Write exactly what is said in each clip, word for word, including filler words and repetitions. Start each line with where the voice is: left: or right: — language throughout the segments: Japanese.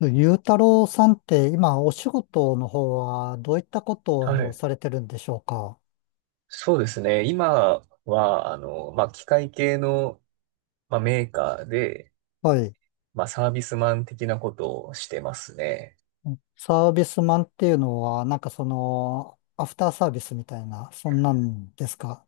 left: ゆうたろうさんって今お仕事の方はどういったこ
right: は
left: とを
right: い。
left: されてるんでしょうか？
right: そうですね。今は、あの、まあ、機械系の、まあ、メーカーで、
left: はい。
right: まあ、サービスマン的なことをしてますね。
left: サービスマンっていうのはなんかそのアフターサービスみたいな、そんなんですか？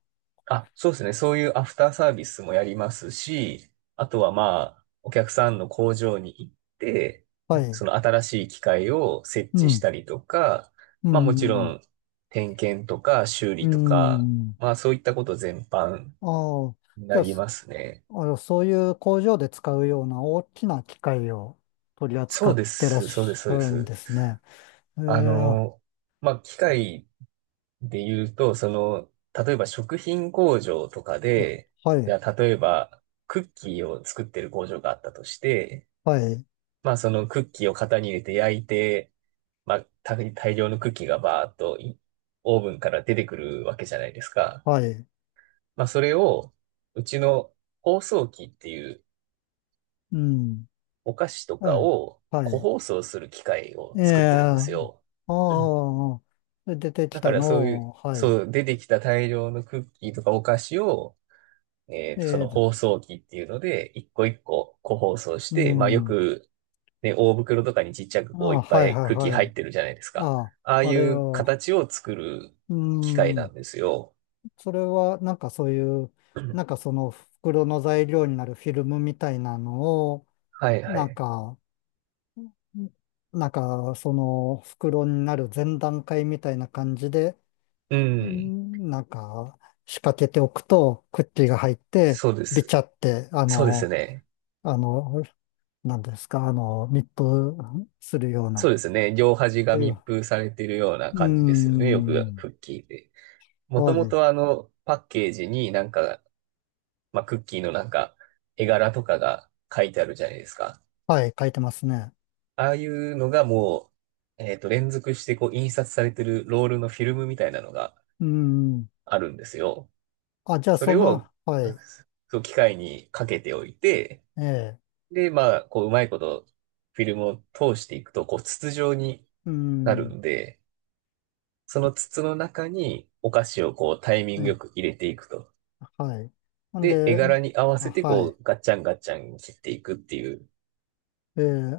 right: あ、そうですね。そういうアフターサービスもやりますし、あとは、まあ、お客さんの工場に行って、
left: はい。
right: その新しい機械を設
left: う
right: 置し
left: ん。
right: たりとか、
left: う
right: まあ、もちろ
left: ん。
right: ん、点検とか修
left: う
right: 理とか、
left: ん。
right: まあ、そういったこと全般
left: ああ。
right: に
left: じ
right: な
left: ゃあ、
right: り
left: そ
right: ますね。
left: あの、そういう工場で使うような大きな機械を取り
right: そ
left: 扱
right: う
left: っ
right: で
left: てらっ
right: す。そうで
left: し
right: す。そう
left: ゃ
right: で
left: るん
right: す。
left: ですね。ええ、
right: あ
left: は
right: の、まあ、機械で言うと、その、例えば食品工場とかで、じ
left: い。
right: ゃあ例えばクッキーを作ってる工場があったとして、
left: はい。
right: まあ、そのクッキーを型に入れて焼いて、まあ、大大量のクッキーがバーっといオーブンから出てくるわけじゃないですか。
left: はい。
right: まあ、それを、うちの包装機っていう
left: うん。
right: お菓子と
left: は
right: か
left: い。
right: を
left: は
right: 個
left: い。
right: 包装する機械を
left: え
right: 作ってるんで
left: え、あ
right: すよ。
left: あ、で出てき
right: だか
left: た
right: らそうい
left: の
right: う、
left: を、はい。
right: そう、出てきた大量のクッキーとかお菓子を、えっと、そ
left: え
right: の
left: え、
right: 包装機っていうので、一個一個個包装し
left: う
right: て、まあよ
left: ん。あ
right: く、ね、大袋とかにちっちゃく
left: あ、
right: こういっ
left: は
right: ぱ
left: い
right: い
left: は
right: ク
left: い
right: ッキー
left: は
right: 入
left: い。
right: ってるじゃないですか。
left: あ
right: ああ
left: あ、あ
right: い
left: れ
right: う
left: を、
right: 形を作る
left: う
right: 機械な
left: ん。
right: んですよ。
left: それは、なんかそういう、なん かその袋の材料になるフィルムみたいなのを、
right: はいは
left: なん
right: い。
left: か、なんかその袋になる前段階みたいな感じで、
right: う
left: う
right: ん。
left: ん、なんか仕掛けておくと、クッキーが入って、
right: そうで
left: ビチ
right: す。
left: ャって、あ
right: そうです
left: の、
right: ね。
left: あの、なんですか、あの、密封するよう
right: そ
left: な、
right: うですね。両端が
left: そういう、う
right: 密封されてるような
left: ー
right: 感じですよね。よく
left: ん、
right: クッキーで。もと
left: は
right: も
left: い、
right: とあの、パッケージになんかまあ、クッキーのなんか、絵柄とかが書いてあるじゃないですか。
left: はい、書いてますね。
right: ああいうのがもう、えっと、連続してこう、印刷されてるロールのフィルムみたいなのが
left: うーん、
right: あるんですよ。
left: あ、じゃあ
right: そ
left: そ
right: れ
left: の、
right: を、
left: はい、
right: そう、機械にかけておいて、
left: ええ、
right: で、まあ、こう、うまいこと、フィルムを通していくと、こう、筒状に
left: うー
right: なる
left: ん、
right: んで、その筒の中にお菓子をこう、タイミングよ
left: ね、
right: く入れていくと。
left: はい。ん
right: で、絵
left: で、
right: 柄に合わ
left: あ、
right: せて、
left: は
right: こ
left: い、
right: う、ガッチャンガッチャン切っていくっていう。
left: ええ、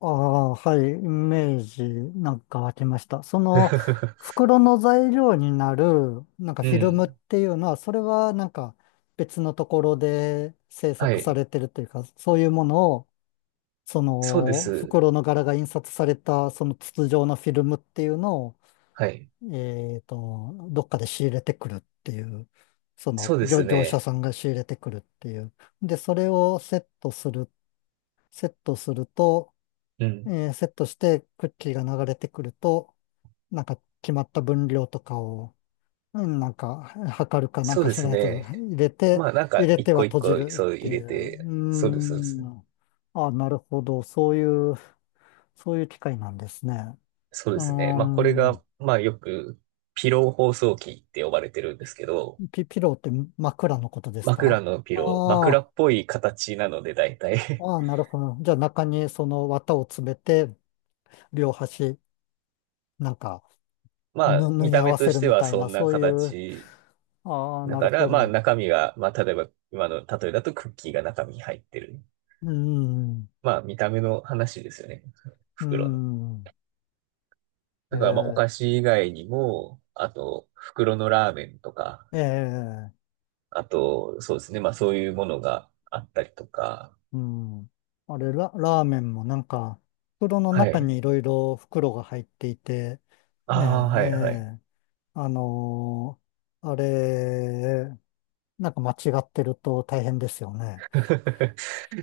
left: ああ、はい、イメージなんか湧きました。その、袋の材料になる、なんか
right: う
left: フィル
right: ん。
left: ムっていうのは、それはなんか別のところで制
right: は
left: 作さ
right: い。
left: れてるというか、そういうものを、そ
right: そうで
left: の
right: す。
left: 袋の柄が印刷されたその筒状のフィルムっていうのを、
right: はい。
left: えっと、どっかで仕入れてくるっていう、そ
right: そ
left: の
right: うで
left: 業、
right: す
left: 業者
right: ね。
left: さんが仕入れてくるっていう。で、それをセットする、セットすると、
right: うん。
left: えーセットしてクッキーが流れてくると、なんか決まった分量とかを、うんなんか測るかなん
right: そう
left: か
right: で
left: し
right: す
left: ないと
right: ね。
left: 入れて、
right: まあなんか
left: 入れ
right: 一
left: ては
right: 個一
left: 閉じ
right: 個
left: るっ
right: そう
left: て
right: 入
left: い
right: れ
left: う。うー
right: て、そうです、そうです。
left: ん。あ、なるほど。そういう。そういう機械なんですね。
right: そう
left: う
right: で
left: ー
right: すね。まあこれが、
left: ん、
right: まあよくピロー包装機って呼ばれてるんですけど、
left: ピ、ピローって枕のことです
right: 枕
left: か？
right: のピロー、
left: あ
right: 枕
left: あ、
right: っぽい形なので大体
left: ああ、なるほど。じゃあ中にその綿を詰めて、両端、なんか、
right: まあ
left: ぬ、縫
right: 見
left: い
right: た
left: 合
right: 目
left: わ
right: と
left: せ
right: し
left: る
right: て
left: み
right: は
left: たい
right: そ
left: な、
right: んな
left: そういう、
right: 形
left: ああ、
right: だ
left: なる
right: か
left: ほ
right: ら、まあ
left: ど。
right: 中身が、まあ例えば今の例えだとクッキーが中身に入ってる。
left: うーん、
right: まあ見た目の話ですよね。
left: うー
right: 袋の。
left: ん、え
right: だからまあお
left: え、
right: 菓子以外にも、あと袋のラーメンとか、
left: ええ、
right: あとそうですね、まあそういうものがあったりとか、
left: うん。あれ、ラ、ラーメンもなんか、袋の
right: は
left: 中
right: い。
left: にいろいろ袋が入っていて、ね
right: ああ、
left: え、え
right: はいはい。
left: え、あのーあれ、なんか間違ってると大変ですよね。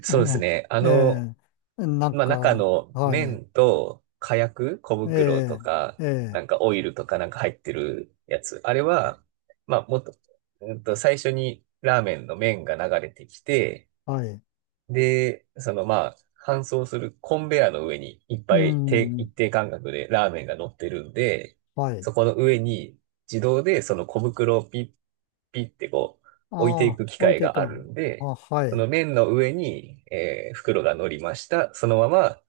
right: そうで
left: は
right: すね。あ
left: い、
right: の、
left: ええ、なん
right: まあ中
left: か、
right: の
left: はい、
right: 麺と火薬、小
left: え
right: 袋と
left: え、
right: か、
left: え
right: な
left: え、
right: んかオイルとかなんか入ってるやつ。あれは、まあもっと、うんと最初にラーメンの麺が流れてきて、
left: はい、
right: で、そのまあ、搬送するコンベヤーの上にいっ
left: う
right: ぱい定一
left: ん、
right: 定間隔でラーメンが乗ってるんで、
left: はい。
right: そこの上に自動でその小袋をピッピッってこう置いて
left: あ
right: い
left: あ、
right: く機
left: 置い
right: 械
left: てい
right: が
left: く
right: ある
left: の。
right: んで、
left: あ、は
right: その
left: い、
right: 麺の上に、えー袋が乗りました。そのまま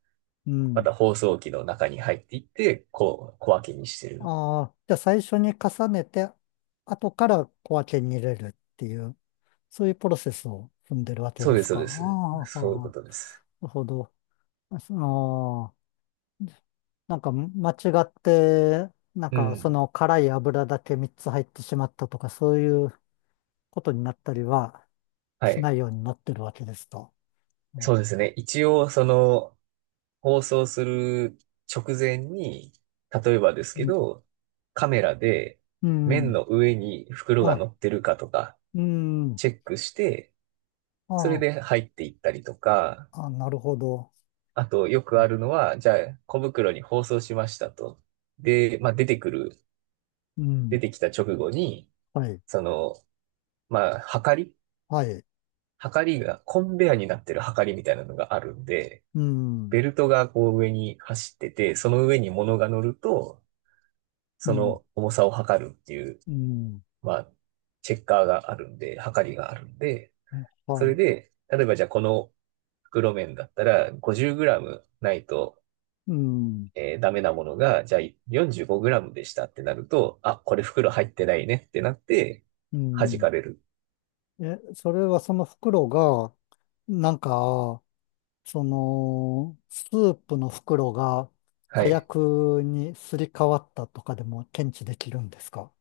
left: う
right: ま
left: ん。
right: た包装機の中に入っていって、こう小分けにしてる。
left: ああ、じゃあ最初に重ねて、後から小分けに入れるっていう、そういうプロセスを踏んでるわけ
right: そう
left: で
right: で
left: す
right: す、そう
left: か。あ
right: です。
left: あ、はあ
right: そういう
left: はあ
right: ことです。
left: なるほど。ああ、なんか間違って、なん
right: う
left: かそ
right: ん。
left: の辛い油だけみっつ入ってしまったとか、そういうことになったりは
right: は
left: しな
right: い。
left: いようになってるわけですと。う
right: そうですね。一応、その、放送する直前に、例えばですけ
left: ん。
right: ど、カメラで
left: うん。う
right: 麺
left: ん
right: の上に袋が
left: あ、
right: 乗ってるかとか
left: うん。
right: チェックして、それ
left: あ、
right: で入っていったりとか、
left: あ、なるほど。
right: あとよくあるのは、じゃあ小袋に包装しましたと。で、まあ出てくる、
left: う
right: 出
left: ん。
right: てきた直後に、
left: はい。
right: その、まあ、はかり
left: はい。
right: はかりが、コンベアになってるはかりみたいなのがあるんで、
left: うん。
right: ベルトがこう上に走ってて、その上に物が乗ると、
left: う
right: そ
left: ん。
right: の重さを測るっていう、
left: うん。
right: まあ、チェッカーがあるんで、測りがあるんで、
left: えは
right: それ
left: い。
right: で、例えばじゃあこの袋麺だったら ごじゅうグラム ないと、
left: うん。
right: えーダメなものが、じゃあ よんじゅうごグラム でしたってなると、あ、これ袋入ってないねってなって、
left: う
right: 弾か
left: ん。
right: れる。
left: え、それはその袋が、なんか、その、スープの袋が
right: は
left: 火
right: い。
left: 薬にすり替わったとかでも検知できるんですか？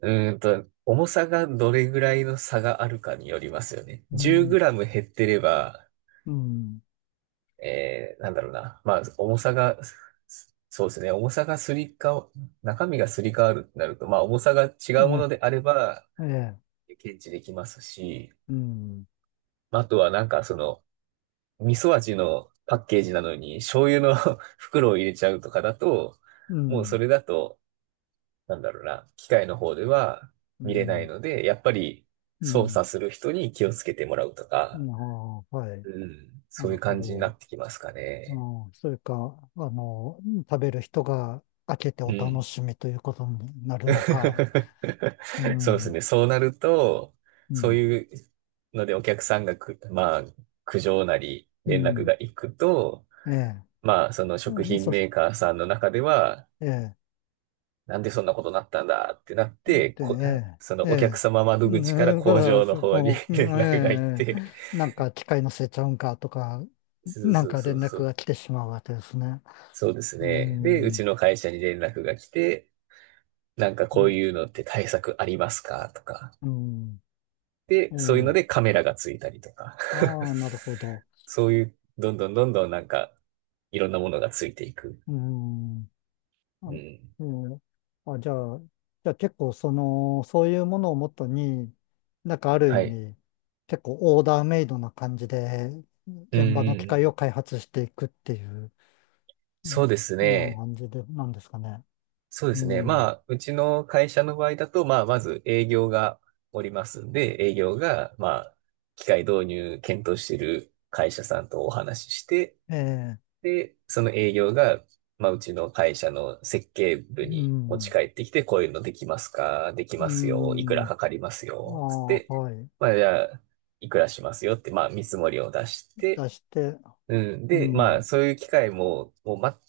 right: うーんと、重さがどれぐらいの差があるかによりますよね。
left: うん、
right: じゅうグラム 減ってれば、
left: うん、
right: えー、なんだろうな。まあ、重さが、そうですね。重さがすりか、中身がすり替わるってなると、まあ、重さが違うも
left: え、
right: のであれば、
left: ええ、
right: 検知できますし、
left: うん、
right: まああとはなんかその、味噌味のパッケージなのに、醤油の 袋を入れちゃうとかだと、
left: う
right: もうそ
left: ん、
right: れだと、なんだろうな。機械の方では
left: う
right: 見れない
left: ん、
right: ので、やっぱり
left: う
right: 操
left: ん、
right: 作する人に気をつけてもらうと
left: う
right: か、
left: ん、ああ、はい、
right: うん、
left: な
right: そう
left: る
right: いう
left: ほ
right: 感じにな
left: ど。
right: ってきますかね。
left: ああ、それか、あの、食べる人が開けてお
right: う
left: 楽
right: ん。
left: しみということになるのか。う
right: そうで
left: ん、
right: す
left: う
right: ね。そうなると、そう
left: ん、
right: いうのでお客さんがく、まあ、苦情なり
left: う
right: 連絡
left: ん、
right: が行くと、
left: ええ、
right: まあ、その食
left: うん
right: 品
left: そし、
right: メーカーさんの中では、
left: ええ。
right: なんでそんなことになったんだってなって、
left: で、
right: こ、そ
left: ええ、え
right: のお客
left: え、
right: 様窓
left: う
right: 口から
left: んだか
right: 工
left: ら、
right: 場の
left: そ
right: 方に
left: こ う、
right: 連
left: ん
right: 絡が行っ
left: ええ、
right: て、
left: なんか機械のせいちゃうんかとか、
right: そう
left: なん
right: そう
left: か
right: そ
left: 連
right: うそ
left: 絡が
right: う。
left: 来てしまうわけですね。
right: そうです
left: う
right: ね。で、う
left: ん、う
right: ちの会社に連絡が来て、なんかこういう
left: ん、
right: のって対策ありますかとか。
left: うん、
right: で、
left: え
right: そういうの
left: え、
right: でカメラがついたりとか。
left: ああ、なるほど。
right: そういう、どんどんどんどんなんか、いろんなものがついていく。
left: うん、
right: う
left: あ、
right: ん。
left: ええ、あ、じゃあ、じゃあ結構その、そういうものをもとに、なんかある意
right: はい。
left: 味、結構オーダーメイドな感じで、
right: うん
left: 現場の
right: う
left: 機械
right: ん。
left: を開発していくっていう。う
right: そ
left: ん。
right: うです
left: な
right: ね。
left: 感じで、なんですかね。
right: そうで
left: う
right: すね。ま
left: ん。
right: あ、うちの会社の場合だと、まあ、まず営業がおりますんで、営業が、まあ、機械導入検討している会社さんとお話しして、
left: ええ、
right: で、その営業が、まあ、うちの会社の設計
left: う
right: 部に持ち
left: ん。
right: 帰ってきて、こういうのできますかでき
left: う
right: ますよ。いくら
left: ん。
right: かかります
left: あ
right: よ。つって、
left: あ、はい。
right: まあ、じゃあ、いくらしますよって、まあ、見積もりを出し
left: 出
right: て、
left: して、
right: うん。
left: う
right: で、まあ、
left: ん。
right: そういう機械も、もう、ま、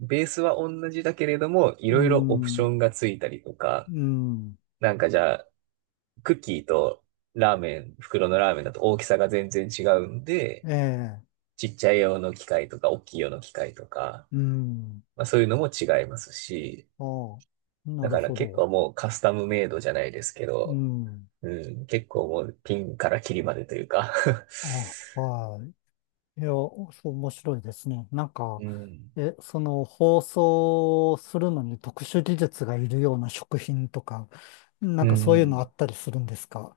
right: ベースは同じだけれども、い
left: う
right: ろいろオプショ
left: ん。
right: ンがついたりとか、
left: うん。
right: なんかじゃあ、クッキーとラーメン、袋のラーメンだと大きさが全然違うんで、
left: ええ、
right: ちっちゃい用の機械とか、大きい用の機械とか、
left: うん。
right: まあそういうのも違いますし、
left: ああ、な
right: だ
left: る
right: から
left: ほ
right: 結
left: ど。
right: 構もうカスタムメイドじゃないですけ
left: う
right: ど、
left: ん。
right: うん、結構もうピンからキリまでというか
left: あ、はい。いや、そう、面白いですね。なんか、
right: うん、
left: え、その、包装するのに特殊技術がいるような食品とか、な
right: う
left: んかそういうのあ
right: ん。
left: ったりするんですか？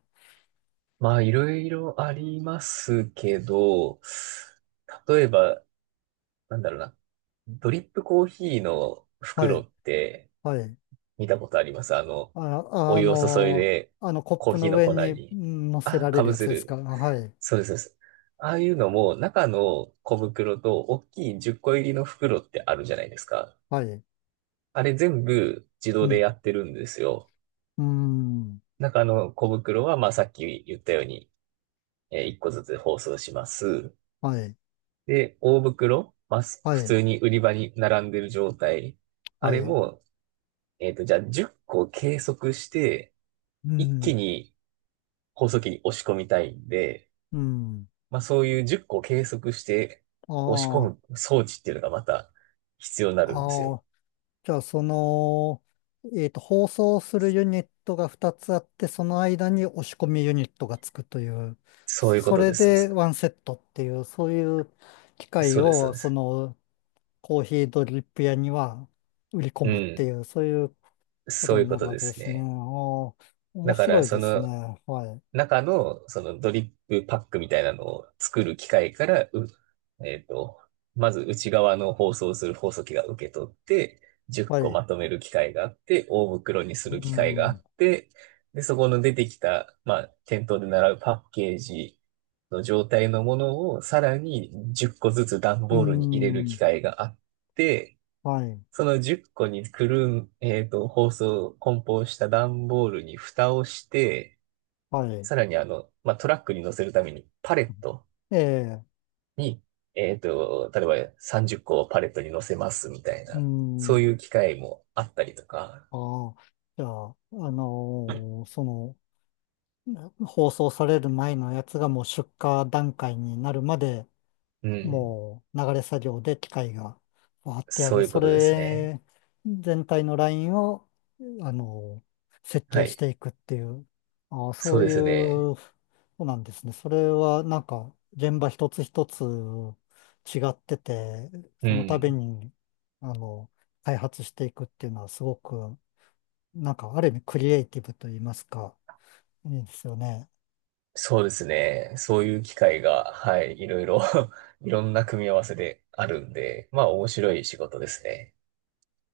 right: まあいろいろありますけど、例えば、なんだろうな、ドリップコーヒーの
left: は
right: 袋
left: い。
right: って
left: はい。
right: 見たことあります？あの、
left: あ、
right: お
left: あ
right: 湯を注い
left: の、
right: で
left: あのコッ
right: コー
left: プ
right: ヒー
left: の
right: の
left: 上
right: 粉
left: に
right: に、
left: ん乗せ
right: あ、
left: られ
right: か
left: る
right: ぶ
left: や
right: せ
left: つですか。
right: る。
left: はい。
right: そうです、そうです。ああいうのも、中の小袋と大きいじゅっこ入りの袋ってあるじゃないですか。
left: はい。
right: あれ全部自
left: う
right: 動で
left: ん。
right: やってるんですよ。
left: うん。
right: 中の小袋は、まあさっき言ったように、えいっこずつ包装します。
left: はい。
right: で、大袋、まあす
left: は
right: 普
left: い。
right: 通に売り場に並んでる状態。あ
left: は
right: れ
left: い。
right: も、えっと、じゃあじゅっこ計測して、
left: う
right: 一気
left: ん。
right: に包装機に押し込みたいんで、
left: うん。
right: まあそういうじゅっこを計測して押し込
left: あ
right: む装置っていうのがまた必要になるんです
left: あ。あ
right: よ。
left: あ。じゃあ、その、えっと、放送するユニットがふたつあって、その間に押し込みユニットがつくという、
right: そういうこ
left: そ
right: と
left: れ
right: です。
left: で
right: そ
left: ワンセットっていう、そういう機械
right: そうです、そう
left: を、
right: で
left: そ
right: す。
left: の、コーヒードリップ屋には売り込
right: う
left: むって
right: ん。
left: いう、そういうこ
right: そ
left: と
right: うい
left: に
right: う
left: な
right: こ
left: る
right: と
left: わ
right: で
left: けで
right: す
left: すね。あ
right: ね。
left: あ、面
right: だか
left: 白
right: ら、
left: い
right: そ
left: ですね。
right: の、
left: はい。
right: 中の、そのドリップパックみたいなのを作る機械から、うえっと、まず内側の包装する包装機が受け取って、10
left: は
right: 個ま
left: い。
right: とめる機械があって、大袋にす
left: う
right: る機械があ
left: ん。
right: って、で、そこの出てきた、まあ、店頭で習うパッケージの状態のものをさらにじゅっこずつ段
left: う
right: ボールに入れる機
left: ん。
right: 械があって、
left: はい。
right: そのじゅっこにくるん、えっと、包装、梱包した段ボールに蓋をして、
left: はい。
right: さらにあの、まあ、トラックに乗せるためにパレット
left: ええ。
right: に、えっと、例えばさんじゅっこをパレットに乗せますみたい
left: う
right: な、そう
left: ん。
right: いう機会もあったりとか、
left: ああ。じゃあ、あのーその、放送される前のやつがもう出荷段階になるまで
right: うん、
left: もう流れ作業で機械がわーってや
right: そう
left: る。
right: いう
left: そ
right: ことですね。
left: れ全体のラインを、あの、設
right: は
left: 計し
right: い。
left: ていくっていう、あーそ
right: そう
left: う
right: で
left: い
right: すね。
left: う、そうなんですね。それはなんか現場一つ一つ違ってて、
right: う
left: その度
right: ん。
left: に、あの、開発していくっていうのはすごく、なんかある意味クリエイティブと言いますか、いいですよね。
right: そうですね。そういう機会が、はい、いろいろ いろんな組み合わせであるんで、まあ面白い仕事ですね。